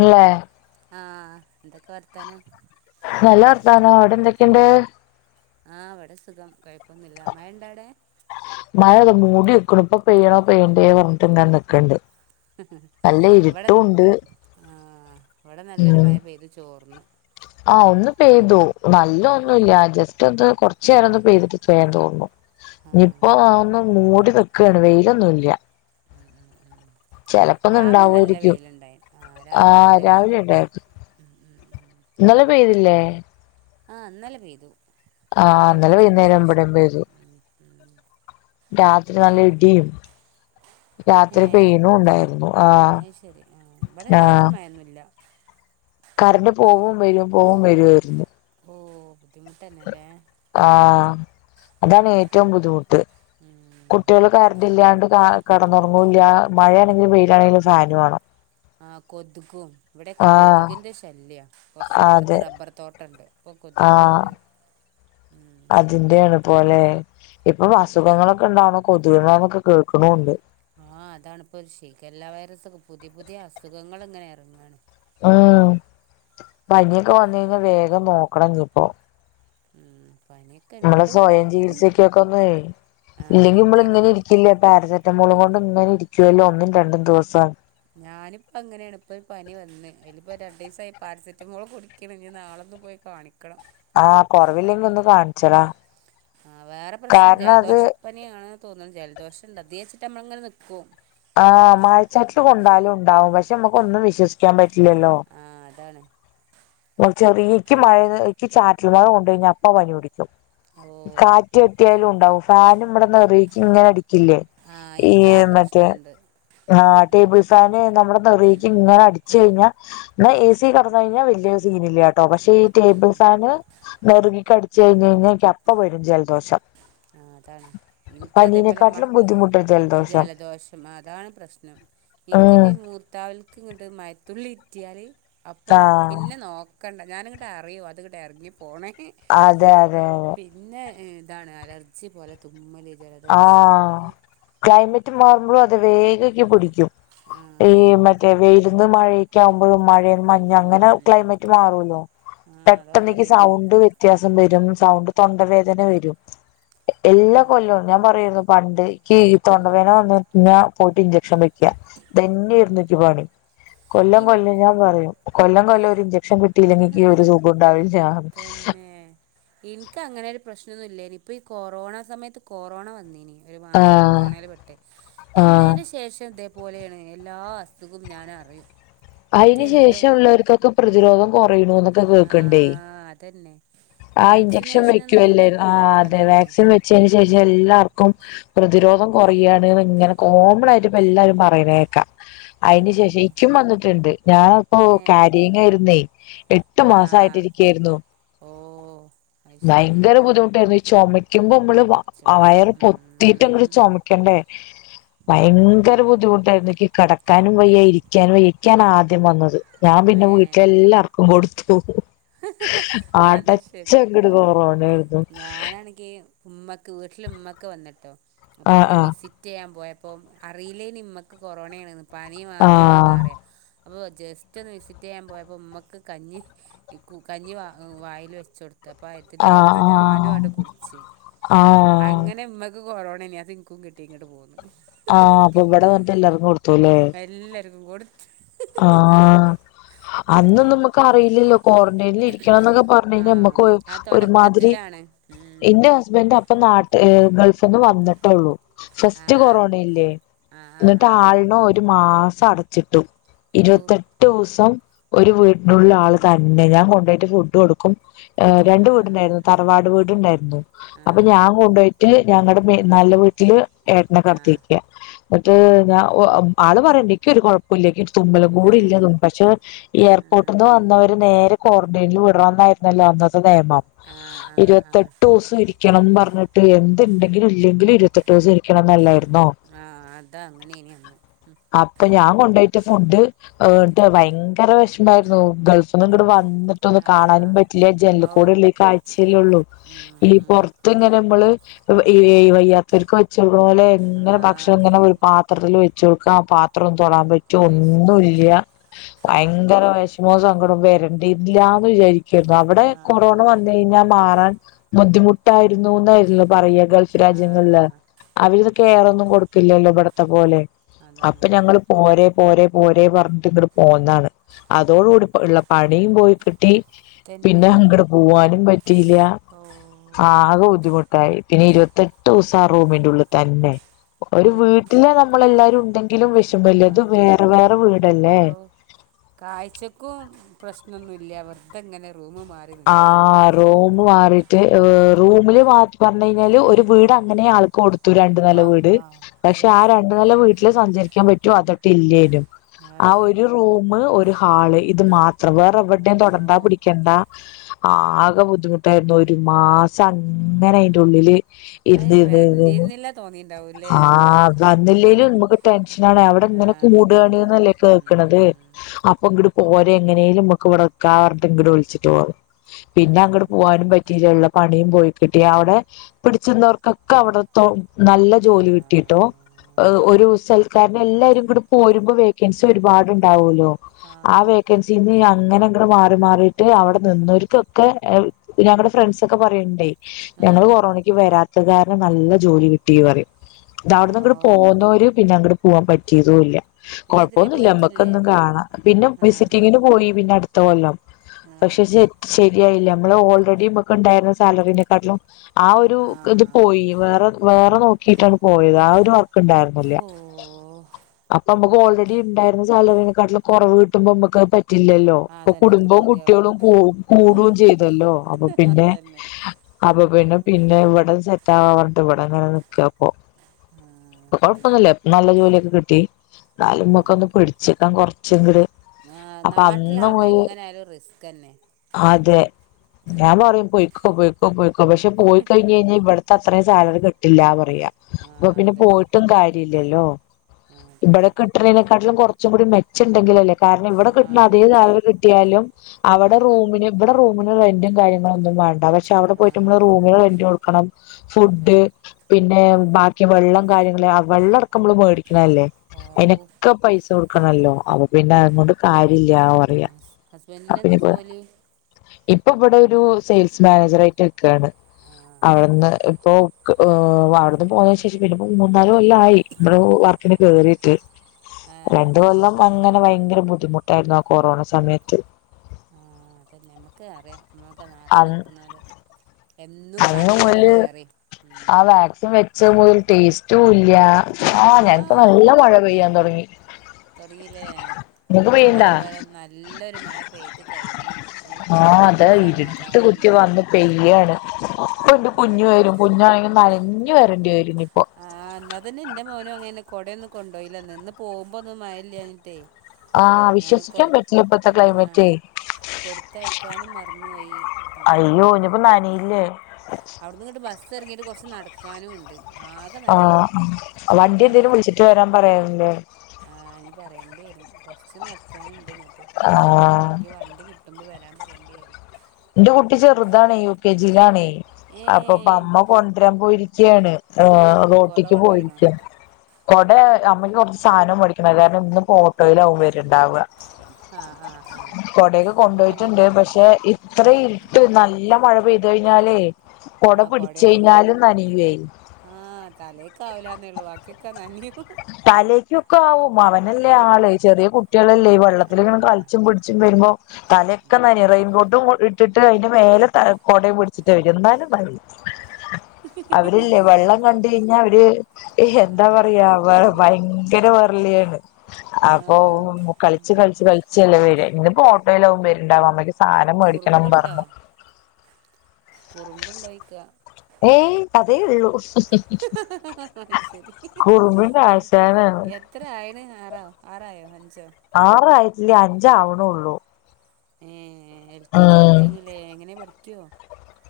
ഇല്ലേ ആഹ് എന്തൊക്കെ വർത്താനം നല്ല വർത്താനം അവിടെ എന്തൊക്കെ ക്കെണ്ട് ആഹ് ഇവടെ സുഖം കുഴപ്പൊന്നുല്ല മഴ ഉണ്ടാ ഔടെ മഴ അത് മൂടി നിക്ക്ണു ഇപ്പൊ പെയ്യണോ പെയ്യണ്ടേന്ന് പറഞ്ഞിട്ട് നിക്ക്ണ്ട് ഇവടൻ ആഹ് ഇവിടെ നല്ലൊരു ഉം മഴ പെയ്തു ചോർന്ന് ആ ഒന്ന് പെയ്തു വല്യ ഒന്നുല്ല. ജസ് റ്റെന്തോ കുറച്ച് നേരം ഒന്ന് പെയ്തിട്ട് വേം തോർന്നു. ആഹ് ഇഞിപ്പൊ ആവുമ്പം മൂടി നിക്കാണ്. വെയിലൊന്നും ഇല്ല. ഉം ഉം ഉം ചെലപ്പ ഇന്ന് രാവിലെ നല്ല ഇണ്ടാവായിരിക്കും. വെയിലുണ്ടായി രാവിലെ ആഹ് നല്ല വെയിൽ രാവിലെ ഇണ്ടായിരുന്നു. ഉം ഉം ഇന്നലെ പെയ്തില്ലേ? ആ ഇന്നലെ പെയ്തു. ആ ഇന്നലെ ഉച്ചൻ്റെ വൈന്നേരം ശേഷം ഇവിടെം പെയ്തു. ഉം ഉം രാത്രി നല്ല ഇടിയും രാത്രി ഏഹ് പെയ്യുണൂം ഉണ്ടായിരുന്നു. ആഹ് അത് ശരി ആഹ് ഇവിടെ രാത്രി ആഹ് മഴയൊന്നുമില്ല കറണ്ട് പോവും, വരും, പോവും, വരുവായിരുന്നു ഓ ബുദ്ധിമുട്ട് തന്നെല്ലേ.. ആഹ് അതാണ് ഏറ്റവും ബുദ്ധിമുട്ട്. ഉം കുട്ടികൾ കരണ്ടില്ലാണ്ട് കാ കെടന്നുറങ്ങൂല്ല. മഴയാണെങ്കിലും വെയിലാണെങ്കിലും ഫാനും വാണം. ആ കൊതുകും ഇവിടെയൊക്കെ കൊതുകിന്റെ ശല്യാ... കുറച്ചപ്പുറത്ത് അതെ റബ്ബർ തോട്ടംണ്ട്. ഇപ്പൊ കൊതുക് ആഹ് ഒരു ഉം അതിന്റെയാണ് പോലെ ഇപ്പൊ അസുഖങ്ങളൊക്കെ ഉണ്ടാവ്ണു കൊതുകുകളാന്നൊക്കെ കേൾക്കുണൂണ്ട്. ആഹ് അതാണിപ്പോ. ഒരു ശിഖല്ലാ വൈറസ് ഒക്കെ പുതിയ പുതിയ അസുഖങ്ങൾ ഇങ്ങനെ എറങ്ങാണ്. ആഹ് പനിയൊക്കെ വന്ന് കഴിഞ്ഞാ വേഗം നോക്കണം ഇഞ്ഞ്പ്പോ ഉം പനിയൊക്കെ നമ്മളെ ഇണ്ട് ഇവിടെ സ്വയം ചികിത്സക്കൊക്കെ ഒന്നെയ് ആഹ് ഇല്ലെങ്കി നമ്മള് ഇങ്ങനെ നിക്കരുത് ഇരിക്കില്ല പാരസെറ്റമോളും കൊണ്ട് ഇങ്ങനെ ഇരിക് ജല ഒന്നും രണ്ടും ദിവസാണ് ഞാനിപ്പങ്ങനെണ് ഇപ്പൊ ഒരു പനി വന്ന് അയ്ല് പ്പെ രണ്ടീസായി പാരസെറ്റമോൾ കുടിക്ക്ണ് ഇഞ്ഞ് നാളെന്ന് പോയി കാണിക്കണം ആഹ് ക്കണം കൊറവില്ലെങ്കി ഒന്ന് കാണിച്ചെടാ ആഹ് വേറെ പ്രശ്നം കാരണം അത് ജലദോഷപ്പനി ആണ്ന്ന് തോന്നുന്നത് ജലദോഷ ഇണ്ട് അത [unintelligible] ച്ച റ്റമ്മങ്ങള്ങ്ങനെ നിക്കും ആഹ് മഴച്ചാട്ടിൽ കൊണ്ടാലും ഉണ്ടാവും പക്ഷെ നമ്മക്ക് ഒന്നും വിശ്വസിക്കാൻ പറ്റില്ലല്ലോ ഇതാണ് ചെറിയക്ക് മഴക്ക് ചാറ്റൽ കൊണ്ട് കഴിഞ്ഞാ അപ്പോ പനി പിടി ക്കും ഓഹ് കാറ്റ് തട്ടിയാലു ഉണ്ടാവും ഫാനമ്മുടെ നെറുകക്കിങ്ങനടി കില്ലെ ആഹ് ഈ എനിക്ക് ആ മറ്റേ പ്രശ്നമുണ്ട് ആ ടേബിൾ ഫാന് നമ്മുടെ ഉം നിറക്കിങ്ങനടിച്ച് കഴിഞ്ഞാ എന്നാ എ സിയിൽ കിടന്ന് കഴിഞ്ഞാ വല്ല്യ സീനില്ല കേ ട്ടോ പക്ഷെ ഈ ഉം ടേബിൾ ഫാൻ നെറുകിക്കടി ച്ചു കഴിഞ്ഞു കഴിഞ്ഞാ എനിക്കപ്പ വരും ജല അതാണ് എനിക്കതേപോലെ മ പനീനെക്കാട്ടിലും ബുദ്ധിമുട്ടാ ജലദോഷം അതാണ് പ്രശ്നം ഉം എനിക്കിന്റെ മൂർത്താവിലേയ്ക്ക് ഇങ്ങട്ട് മഴത്തുള്ളി ഇറ്റിയാല് അപ്പം ആഹ് പിന്നെ നോ കണ്ട ഞാനിങ്ങട്ടറിയും അതങ്ങട്ട് ഇറങ്ങി പോണെ അതെ അതെ അതെ പിന്നെ ഇ അലർജി പോലെ തുമ്മല് ആ ക്ലൈമറ്റ് മാറുമ്പോ അത് വേഗം എനിക്ക് പിടി ക്കും ആ ഈ മറ്റേ വെയിലന്ന് മഴയേക്കാവുമ്പോഴും മഴെന്ന് മഞ്ഞ് അങ്ങനെ ഉം ക്ലൈമറ്റ് മാറൂല്ലോ ആ അതൊക്കെ പെട്ടെന്നെനിക്ക് അറിയില്ലേ സൗണ്ട് വ്യത്യാസം വരും സൗണ്ട് തൊണ്ടവേദന വരും എല്ലാ ആ കൊല്ലൊ രുന്നു പണ്ട് ക്ക് ഈ ആ തൊണ്ടവേദന വന്നേ പിന്നെ പോയിട്ട് ഇൻജെക്ഷൻ വെ ക്കാ ഇതു തന്നെയാരുന്നു എനിക്ക് പണി കൊല്ലം എനിക്ക് കൊല്ലം ഞാൻ പറയും കൊല്ലം കൊല്ലം ഇഞ്ജെക്ഷൻ കി ട്ടില്ലെങ്കി എനിക്ക് ഒരു സുഖണ്ടാവില്ല തന്നെ എനിക്ക് അങ്ങനെ ഒരു പ്രശ്നമൊന്നും ഇല്ലേനി ഇപ്പൊ ഈ കൊറോണ സമയത്ത് കൊറോണ വന്നേനി ഒരു മാസം ആഹ് കൊറോണയില് പെട്ടു ആഹ് എന്നേന്റെ ശേഷം ദേ പോലെയാണ് എല്ലാ അസുഖം ഞാനറിയും അതിന് ശേഷം ഉള്ളവർക്കൊക്കെ പ്രതിരോധം കൊ കുറയണൂന്നൊക്കെ ആ കേക്കണ്ടേ അതന്നെ ആ ഇഞ്ചക്ഷൻ വാക്സിനേഷനൊന്നും വെക്കുവല്ലേ വെച്ച് ആ അതെ അതന്നെ വാക്സിൻ വെച്ചേന് അത്യാവശ്യം എല്ലാർക്കും പ്രതിരോധം കൊറയാണ് ന്നിങ്ങനെ കോമണായിട്ടിപ്പ എല്ലാരും പറയണ കേക്കാം അതിന് ശേഷം അതുകൊണ്ടന്നെ ഇക്കും വന്നിട്ട് ട്ടുണ്ട് ഞാനപ്പോ ഏ ക്യാരിങ്ങാരുന്നേ എട്ടു ആ മാസയിട്ടിരിക്കായിരുന്നു ഓ അത് ശരി ഭയങ്കര ബുദ്ധിമുട്ടായിരുന്നു ഇ ചുമിക്കുമ്പോ നമ്മ ചുമ വയറ് പൊത്തിട്ട ഉം ചമക്കണ്ടേ ഭയങ്കര ഉം ബുദ്ധിമുട്ടായിുന്നട ക്കാനും വയ്യായി ഇരിക്കാനും വയ്യ പാന ആദ്യം വന്നത് ഞാൻ പിന്നെ ഏ വീട്ടിലെ എല്ലാർക്കും കൊടുത്തു ഓ അത് ശരി ആട്ടച്ചങ്ങിട് കൊറവണായിരുന്നു ഞാനാണെങ്കി ഉമ്മക്ക് വീട്ടില ഉമ്മക്ക് വന്നിട്ടോ അപ്പൊ ആഹ് ഒന്ന് ആഹ് വിസിറ്റ് ചെയ്യാൻ പോയ അപ്പം അറിയില്ലേമ്മക്ക് കൊറോണ ആണ പനി മാത്രം ഉള്ളതാ ആഹ് അറിയ അപ്പൊ ജസ്റ്റ് ഒന്ന് വിസിറ്റ് ചെയ്യാൻ പോയപ്പോ ഉമ്മക്ക് കഞ്ഞി ഈ കഞ്ഞി വായിൽ വെച്ച കൊടുത്തു പ്പ അത്തിന്റെ ആഹ് കൊടുത്ത് ആഹ് ഞാനുംമായിട്ട് കുടിിച്ച ആഹ് അങ്ങനെ ഇമ്മക്ക് ഓോണ്ണ ഇനി അത് നിനിക്കും കിട്ടി ഇങ്ങട്ട് പോകുന്നു ആഹ് അപ്പൊ ഇവിടെ വന്നിട്ട് എല്ലാാരും കൊടുത്തൂലൂ നല്ലക്ക കൊടുത്ത് ആഹ അന്നും അതന്നെ നമുക്ക് അറിയില്ലല്ലോ ക്വാറന്റൈനിൽ ഇരിക്കണം എന്നൊക്കെ പറഞ്ഞു കഴിഞ്ഞാൽ ആഹ് നമ്മുക്ക് ആ ഒരുമാതിരി തൊടക്കത്തിലാണ് ഉം എന്റെ ഹസ്ബൻഡ അപ്പ നാട്ട ഗൾഫന്ന് വന്നിട്ടുള്ളൂ ഫസ്റ്റ് ആഹ് കൊറോണ ഇല്ലേ ആഹ് ആഹ് എന്നിട്ട് ആഹ് ആളണം ഒരു മാസ അടച്ചിട്ടും ഔ ഇരുപത്തെട്ട് ദിവസം ഒരു വീടിനുള്ള ആള് ഉം തന്നെ ഞാൻ കൊണ്ടയിട്ട് ഫു ഇ കൊടുക്കും ് രണ്ട ആഹ് വീടുണ്ടായിരുന്നു തറവാട് വീടുണ്ടായിരുന്നു അപ്പൊ ആഹ് ഞാൻ കൊണ്ടുപോയിട്ട് ഞങ്ങളുടെ നല്ല വീട്ടില് ഏട്ടന ആഹ് കടത്തിരിക്കുക എന്നിട്ട് ഞാ ആള് പറയണ്ടിക്കും ഒരു കുഴപ്പില്ല തുമ്പലം കൂടി ആഹ് ഇല്ലതും പക്ഷെ എയർപോർട്ടിൽ നിന്ന് വന്നവര് നേരെ ക്വാറന്റൈനിൽ വിടന്നായിരുന്നല്ലോ അന്ന ആഹ് ആഹ് ആഹ് ഇരുപത്തെട്ട് ദിവസം ഇരിക്കണം പറഞ്ഞിട്ട് എന്തുണ്ടെങ്കിലും ഇല്ലെങ്കിൽ ഇരുപത്തെട്ട് ദിവസ ഇരിക്കണം എന്നല്ലായിരുന്നു ആഹ് അതങ്ങനേനി അന്ന് അപ്പൊ ഞാൻ കൊണ്ട റ്റ ഫുഡ്് ഭയങ്കര വിഷമായിരുന്നു ഗൾഫിൽ എന്നിട്ടൊന്ന് കാണാനും ആഹ് പറ്റില്ല, ഔ ജനലിക്കൂട്ള്ള ഈ കാഴ്ചല്ലള്ളൂ, ഈ ഉം പൊറത്ത് ഇങ്ങനെ മ്മള് വ് ഈ വയ്യാത്തൊരു കൊച്ചും പോലെ എങ്ങനെ ഭക്ഷണം ഇങ്ങനെ ആഹ് ഒരു പാത്രത്തിൽ വെ [unintelligible] ആ പാത്രം ഒന്ന് തൊടാൻ [unintelligible] അയ്സ് ഒന്നുല്ല അഹ് വയങ്കര വെശ് [unintelligible] സങ്കടം വരണ്ടേല്ലാന്ന് വിചാരി ക്കായിരുന്നു അവിടെ കൊറോണ ആഹ് വന്ന് കഴിഞ്ഞാ മാറാൻ ബുദ്ധിമുട്ടായിരുന്നു ന്നായിരുന്നു. പറയ ഗൾഫ് രാജ്യങ്ങളില് ആഹ് അവരിതൊക്കെ [unintelligible] കൊടുക്കില്ലല്ലോ ഇവടത്തെ പോലെ. അപ്പ അതാണ് ഞങ്ങള് പോരെ. പോരെ പോരെ പറഞ്ഞിട്ട് ഇങ്ങ്ട് പോന്നാണ് അതോടുകൂടി ഇപ്പ ഇള്ള പണിയും പോയി കിട്ടി പിന്നെ തന്നെ അങ്ങട് പൂവാനും പറ്റിയില്ല ഓഹ് ആകെ ബുദ്ധിമുട്ടായി, പിന്നെ ഇരുപത്തെട്ട് ദുസം ആ റൂമിന്റെ ഉള്ള് തന്നെ ഒരു അതൊക്കെ വീട്ടില് നമ്മളെല്ലാരും ഉണ്ടെങ്ക് ങ്കിലും വിഷമല്ല ഇതും ആഹ് വേറെ വേറെ വീടല്ലേ ഔ പ്രശ്നന്നുല്ല വെറ്തെ ഇങ്ങനെ ആ റൂമ് മാറിട്ട് ഏഹ് റൂമില് ബാക്കി പറഞ്ഞ് കഴിഞ്ഞാല് ഒരു വീട് അങ്ങനെ ആൾക്കും കൊടു ത്തു രണ്ടു നെല വീട് അള്ളാ പക്ഷേ ആ ഔഫ് രണ്ടു നെല വീട്ടില് സഞ്ചരിക്കാൻ പറ്റോ അതൊട്ട് ഇല്ലേനും, ആ ഔ ഒരു റൂമ് ഒരു ഹാള് ഇത് ഓ മാത്രം വേറെ എവിടേം തോടണ്ടാ പിടിക്കണ്ട. ആകെ ബുദ്ധിമുട്ടായിരുന്നു ഒരു മാസം അങ്ങനെ അയിന്റെ ഉള്ളില്. ഇരുന്ന് അയ് ഇരുന്ന് ഇരുന്ന് ഇരുന്ന് വരണ്ടിയിരുന്നില്ല തോന്നിണ്ടാവൂല്ലേ ആ വന്നില്ലേലും നമുക്ക് ടെൻഷനാണ് അവിടെ ആ ഇങ്ങനെ പിന്നെന്താ കൂടാണ്ന്നല്ലേ കേക്കണത് ഉം അപ്പോ ഇങ്ങട് ഓര് എങ്ങനേലും മ്മക്ക് ഇവട നിക്ക പറഞ്ഞിട്ട് ഇങ്ങട് വിളിച്ച്. [unintelligible] ആ പിന്നെ അങ്ങട് പോവാനും പറ്റില്ല ഇള്ള പണിയും പോയി കിട്ടി അവിടെ പിടിച്ചിരുന്നവർക്കൊക്കെ അവിടത്തെ നല്ല ആ ജോലി കിട്ടിട്ടോ, ഒരു സൽക്കാരന് എല്ലാരും കൂടെ പോരുമ്പോ വേക്കൻസി ഒരുപാട്ണ്ടാവൂല്ലോ. ആ വേക്കൻസിന്ന് ഞാ അങ്ങനെ അങ്ങട് മാറി മാറി അവിടെ നിന്നവർക്കൊക്കെ ഈ ഞങ്ങളടെ ഫ്രണ്ട്സ് ഒക്കെ പറയണ്ടേ ആ ഞങ്ങള് കൊറോണക്ക് വരാ- കാരണം നല്ല ജോലി കിട്ടി പറയും ഇത് ഹോ അവിടുന്ന് അങ്ങട് പോന്നോര് പിന്നെ അങ്ങട് പോവാൻ പറ്റിയതും ഇല്ല്യ പിന്നെ ഇതിരെ കൊഴപ്പൊന്നുമില്ല പോയിട്ടില്ലേ നമക്കെന്നും കാണാം പിന്നെ ആ വിസിറ്റിങ്ങിന് പോയി പിന്നെ അടു- എത്ര കൊല്ലം ആ പക്ഷെ ശരിയായില്ല നമ്മള് ഓൾറെഡി നമക്ക് ഉണ്ടായിരുന്ന സാലറിനെക്കാട്ടിലും ആ ഒരു ഇത് പോയി വേറെ വേറെ നോക്കിയിട്ടാണ് പോയത് ആ ഒരു ണ്ടായിർന്നില്ല ഹോ അപ്പമ്മക്ക് ഓൾറെഡി ഇണ്ടായിരുന്ന സാലറിനെക്കട്ടിലിൽ കൊറവ് കിട്ടുമ്പോ മക്ക പറ്റി റ്റില്ലല്ലോ ആ ഇപ്പൊ അതന്നെ കുടുംബവും കു തൃപതി കുട്ടികളും ആവല്ലോ ഉഹും. കൂടും ചെയ്തല്ലോഅപ്പൊ പിന്നെ അതന്നെ അപ്പൊ പിന്നെ പിന്നെ ഇവിടെ സെറ്റാവാ പറഞ്ഞിട്ട് ഇവിടെ ഇങ്ങനെ നിക്ക അപ്പൊ ആ കൊഴപ്പൊന്നുമില്ല അതന്നെ നല്ല ജോലിയൊക്കെ കിട്ടി ആ എന്നാലുംക്കെ ഒന്ന് പിടിച്ക്ക കൊ ച് ങ്ങട് ആ നാട്ടിലാകുമ്പോ എങ്ങനൊയാലും റിസ് അതെ ഞാൻ പറയും പോയിക്കോ പോയിക്കോ പോയിക്കോ പക്ഷെ പോയിക്കഴിഞ്ഞഴിഞ്ഞ ഇവിട അത്രയും സാലറി കിട്ടില്ല. ആ അപ്പ പിന്നെ അതന്നെ പോയിട്ടും കാര്യല്ലല്ലോ. ആ ഇവിടെ അതന്നെ കിട്ടതിനെക്കാട്ടിലും കുറച്ചും കൂടി ച്ച ഉണ്ടെങ്കിലല്ലേ കാരണം ഇവിടെ ആ കിട്ടുന്ന അതേ പോയിട്ട് സാലറി കിട്ടിയാലും ആ അവിടെ റൂമിന് ഇവിടെ റൂമിന് റെന്റും കാര്ങ്ങളന്നും വേണ്ട. പക്ഷെ അവിടെ ആ പോയിട്ട്മ്മള് റൂമിന് റെന്റ് കൊടുക്കണം ഫുഡ് അതന്നെ പിന്നെ ബാക്കി വെള്ളം കാര്യങ്ങള് വെള്ളം ടക്കം മേടിക്കണല്ലേ ഓ അതിനൊക്കെ പൈസ കൊടുക്കണല്ലോ അപ്പൊ പിന്നെ ആ അതൊണ്ട് കാര്യ ഇല്ല പറയാ. ഹസ്ബൻഡ് അപ്പൊ എന്താ ഇനിപ്പോ ജോലി? ഇപ്പൊ ഇവിടെ ഒരു സെയിൽസ് മാനേജർ ആയിട്ട് നിക്കാണ്. ആ അവിടെന്ന് ഇപ്പൊ അവിടുന്ന് പോന്നന് ശേഷം പിന്നെ മൂന്ന നാല് കൊല്ലം ആയി നമ്മടെ വർക്കിന് കേറിയിട്ട് ഏ രണ്ട് കൊല്ലം. അങ്ങനെ ഭയങ്കര ബുദ്ധിമുട്ടായിരുന്നു. ആ കൊറോണ സമയത്ത്. ആഹ് അത നമ്മക്ക് അറിയാം നമ്മക്ക് നാട്ടിൽ അന്ന് നിക്കുന്ന ഒരു എന്നും അന്ന് കടും അത് മുതല് വേറെ ഉ ആ വാക്സിൻ വെച്ച മുതൽ ടേസ്റ്റും ഇല്ല. ആഹ് ഞാനപ്പോ നല്ല മഴ പെയ്യാൻ തുടങ്ങി. തുടങ്ങില്ലേ നിങ്ങക്ക് ഇവിടെ അതുപോലെ നല്ലൊരു മഴ പെയ് ആഹ് അതാ ഇരുട്ട് കുത്തി സമാധാനമുണ്ട് വന്ന് പെയ്യാണ്. കൊണ്ട് ആ കുഞ്ഞ് ഇനി വരും. കുഞ്ഞണെങ്കിൽ നനഞ്ഞു വരേണ്ടി വരും. ഇനിയിപ്പോ ആഹ് എന്നാതന്നെ എന്റെ മോനും അങ്ങന കൊടയൊന്നും കൊണ്ടോയില്ല നിന്ന് പോകുമ്പോ ഒന്നും മയല്ലാഞ്ഞിട്ടേ. ആ ഞൻ വിശ്വസിക്കാൻ കൊടു പറ്റില്ല ഇപ്പത്തെ ആ ക്ലൈമറ്റേ കൊടുത്തയക്കാനും മറന്നുപയി. ആക അയ്യോ കൊടുങ്ങു ഇനിയിപ്പോ നനയില്ലേ അവിടുന്ന്ങ്ങിട്ട് ബ ബസെറങ്ങിയിട്ട് കുറച്ച് നടക്കാനും ഉണ്ട്. ആകെ ആ നനയും വണ്ടി എന്തേിലും മക്ക് വിളിച്ചിട്ട് വരാൻ പറയാോ പിെ [unintelligible] ആ അനി പറയേണ്ടി വരും കൊറച്ച്ു നടക്കാനുണ്ട്ട്ട ആഹ് ആരെെങ്കി വണ്ടി കിട്ടുമ്പോ വരാൻ പറ രണ്ടു പേരും [unintelligible] എന്റെ കുട്ടി ചെറുതണ യു കെ ജിയിലാണ ഏ അപ്പൊപ്പ അമ്മ കൊണ്ടരാൻ പോയിരിക്കയാണ് ആ പക്കോട റോട്ടിക്ക് കൊണ്ടുപോയിണോ പോയിരിക്ക കൊടെ നമ്മക്ക് കുറച്ച് സാധനം മടിക്കണം അ കാരണം ഇന്ന് വെയിൽ ആകുമ്പോൾ ട്ടോ വരുണ്ടാവുക ആ ആ ആ കൊടയൊക്കെ അപ്പോൾ പിന്നെ കൊണ്ടപോയിട്ടുണ്ട് പക്ഷെ കുഴപ്പമില്ല അത്ര ഉം. ഇട്ട് നല്ല എല്ല മഴ പെയ്തു കഴിഞ്ഞാലേ കൊട ആഹ പിടിച്ച് കൊടയൊന്നും കഴിഞ്ഞാലും നനയുവേ ആഹ തലൊക്ക ആാവലന്നേ ഉള്ളൂ ബാക്കിയൊക്കെ നന്ദിയ തലക്കൊക്കെ ആവും അവനല്ലേ ആ ആള് ചെറിയ കുട്ടികളല്ലേ ഈ വെള്ളത്തിലക്ക ആ കളിച്ചും പിടിച്ചും വരുമ്പോ തലയൊക്കെ നനയും റെയിൻകോട്ടും ഇട്ടിട്ട് അതിന്റെ മേലെ ത കൊടയും പിടിച്ചിട്ട് വരും എന്നാലും മതി അവരില്ലേ വെള്ളം കണ്ട കുറുമ്പ് കഴിഞ്ഞാൽ അവര് ആ എന്താ പറയാ അടങ്ങി നിക്കൂല ഭയങ്കര വെരളിയാണ് ആ അപ്പൊ കളിച്ചു ഉം കളിച്ചച്ച് കളിച്ചല്ല ഇന്ന് പോ എല്ലാവരും വരുണ്ടാവും അമ്മയ്ക്ക് സാധനം മേടിക്കണം കുറുമ്പുണ്ടോ പറഞ്ഞു കുറുമ്പുണ്ടോയിക്ക ഏയ് കതേ ഉള്ളൂ അത് ശരി കുറുമ്പിന്റെ എ ആശാനാണ് ആരായോ ആറായിട്ടില്ലേ അഞ്ച ആാവണള്ളൂ ഉം എൽ കെ ജി ഉം ഒക്കെഴിഞ്ഞല്ലേ എങ്ങനെ പഠിക്ക പക്കോ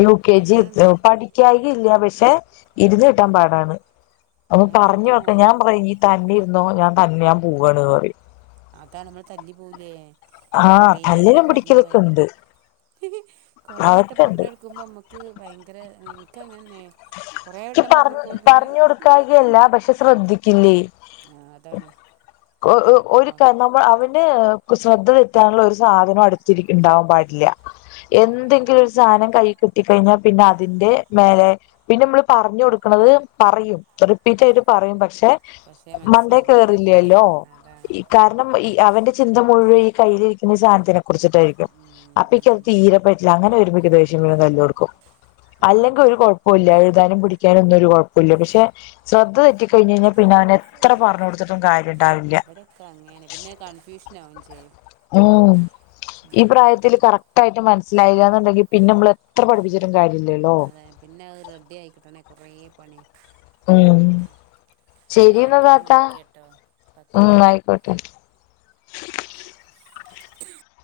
യു കെ ജി പഠിക്കായി ഇല്ല പക്ഷെ ഇരുന്ന് കെട്ടാൻ പാടാണ് അന്ന് അതാണ് എൻ്റെ പറഞ്ഞഞ് വെക്ക മോന് ഞാൻ പറയാ നീ തന്ന എന്തോ ഞാൻ തന്നെയൻ പോൂണ്റി അതാ നമ്മള് തല്ലി പോലേ കൊറ ആഹ് വട്ടം തല്ലലും പറഞ്ഞു പിടിക്കലൊക്കെ പോയൽ ഉണ്ട് കൊറ വട്ടം അതൊക്കെ ഉണ്ട് പറഞ്ഞ കൊടുക്കുമ്പോ നമ്മുക്ക് ഭയങ്കര [unintelligible] കൊറേ വട്ടം പറ പറഞ്ഞ് കൊടുക്കുമ്പോ പിന്നെ പറഞ്ഞു കൊടുക്കാഴികയല്ല പക്ഷെ ശ്രദ്ധിക്ക ആഹ് അതാണ് [unintelligible] ഒരു ഓലെ കാര്യ നമ്മൾ അവര് ഇത് ശ്രദ്ധ തെറ്റാനുള്ള ഒരു സാധനം അടുത്തിരി ഇണ്ടാവാൻ പാടില്ല. ഏഹ് എന്തെങ്കിലും ഒരു സാധനം കഴി കിട്ടി കഴിഞ്ഞാൽ പിന്നെ അതിന്റെ മേലെ പിന്നെ ഇമ്മള് പറഞ്ഞു കൊടുക്കണത് പറയും, റിപ്പീറ്റ് ആയിട്ട് പറയും പക്ഷെ പക്ഷേ [unintelligible] മണ്ടെ മനസ്സിലാവൂല കയറില്ലല്ലോ അതാണ് അതാണ് കാരണം, ഇ അവന്റെ ചിന്ത മുഴുവൻ ഈ കയ്യിലിരിക്കുന്ന ഈ സാധനത്തിനും കുറിച്ചിട്ടായിരിക്കും ഉം അപ്പക്ക് അത് ഉം തീരപ്പറ്റില്ല, അങ്ങനെ വരുമ്പോഴേക്ക് ദേഷ്യം വരും തല്ല് കൊടുക്കും അല്ലെങ്കിൽ അതാണ് ഒരു കൊഴപ്പ് എഴുതാനും പഠിക്കാനും ഒന്നും ഒരു കുഴപ്പമില്ല, പക്ഷെ ശ്രദ്ധ തെറ്റി കഴിഞ്ഞ് കഴിഞ്ഞാൽ പിന്നെ അവന് എത്ര പറഞ്ഞു കൊടുത്തിട്ടും കാര്യ ഇണ്ടാവില്ല ഇവിടെയൊക്കെ അങ്ങനെ പിന്നെ കൺഫ്യൂഷനാവും ചെയ്യും ഉം, ഈ ഉം പ്രായത്തില് കറക്റ്റ് ആയിട്ട് മന മനസ്സിലായില്ല എന്നുണ്ടെങ്കി പിന്നെ നമ്മളെ അതെ പിന്നെ അത് റെഡി ആയി കിട്ടണേ കുറെ പണിയാ ഉം, എന്നാ ശരിയന്ന ഓക്കെ ഞാൻ താത്ത, വിളിക്കാട്ടോ ഉം ആയിക്കോട്ട് [unintelligible]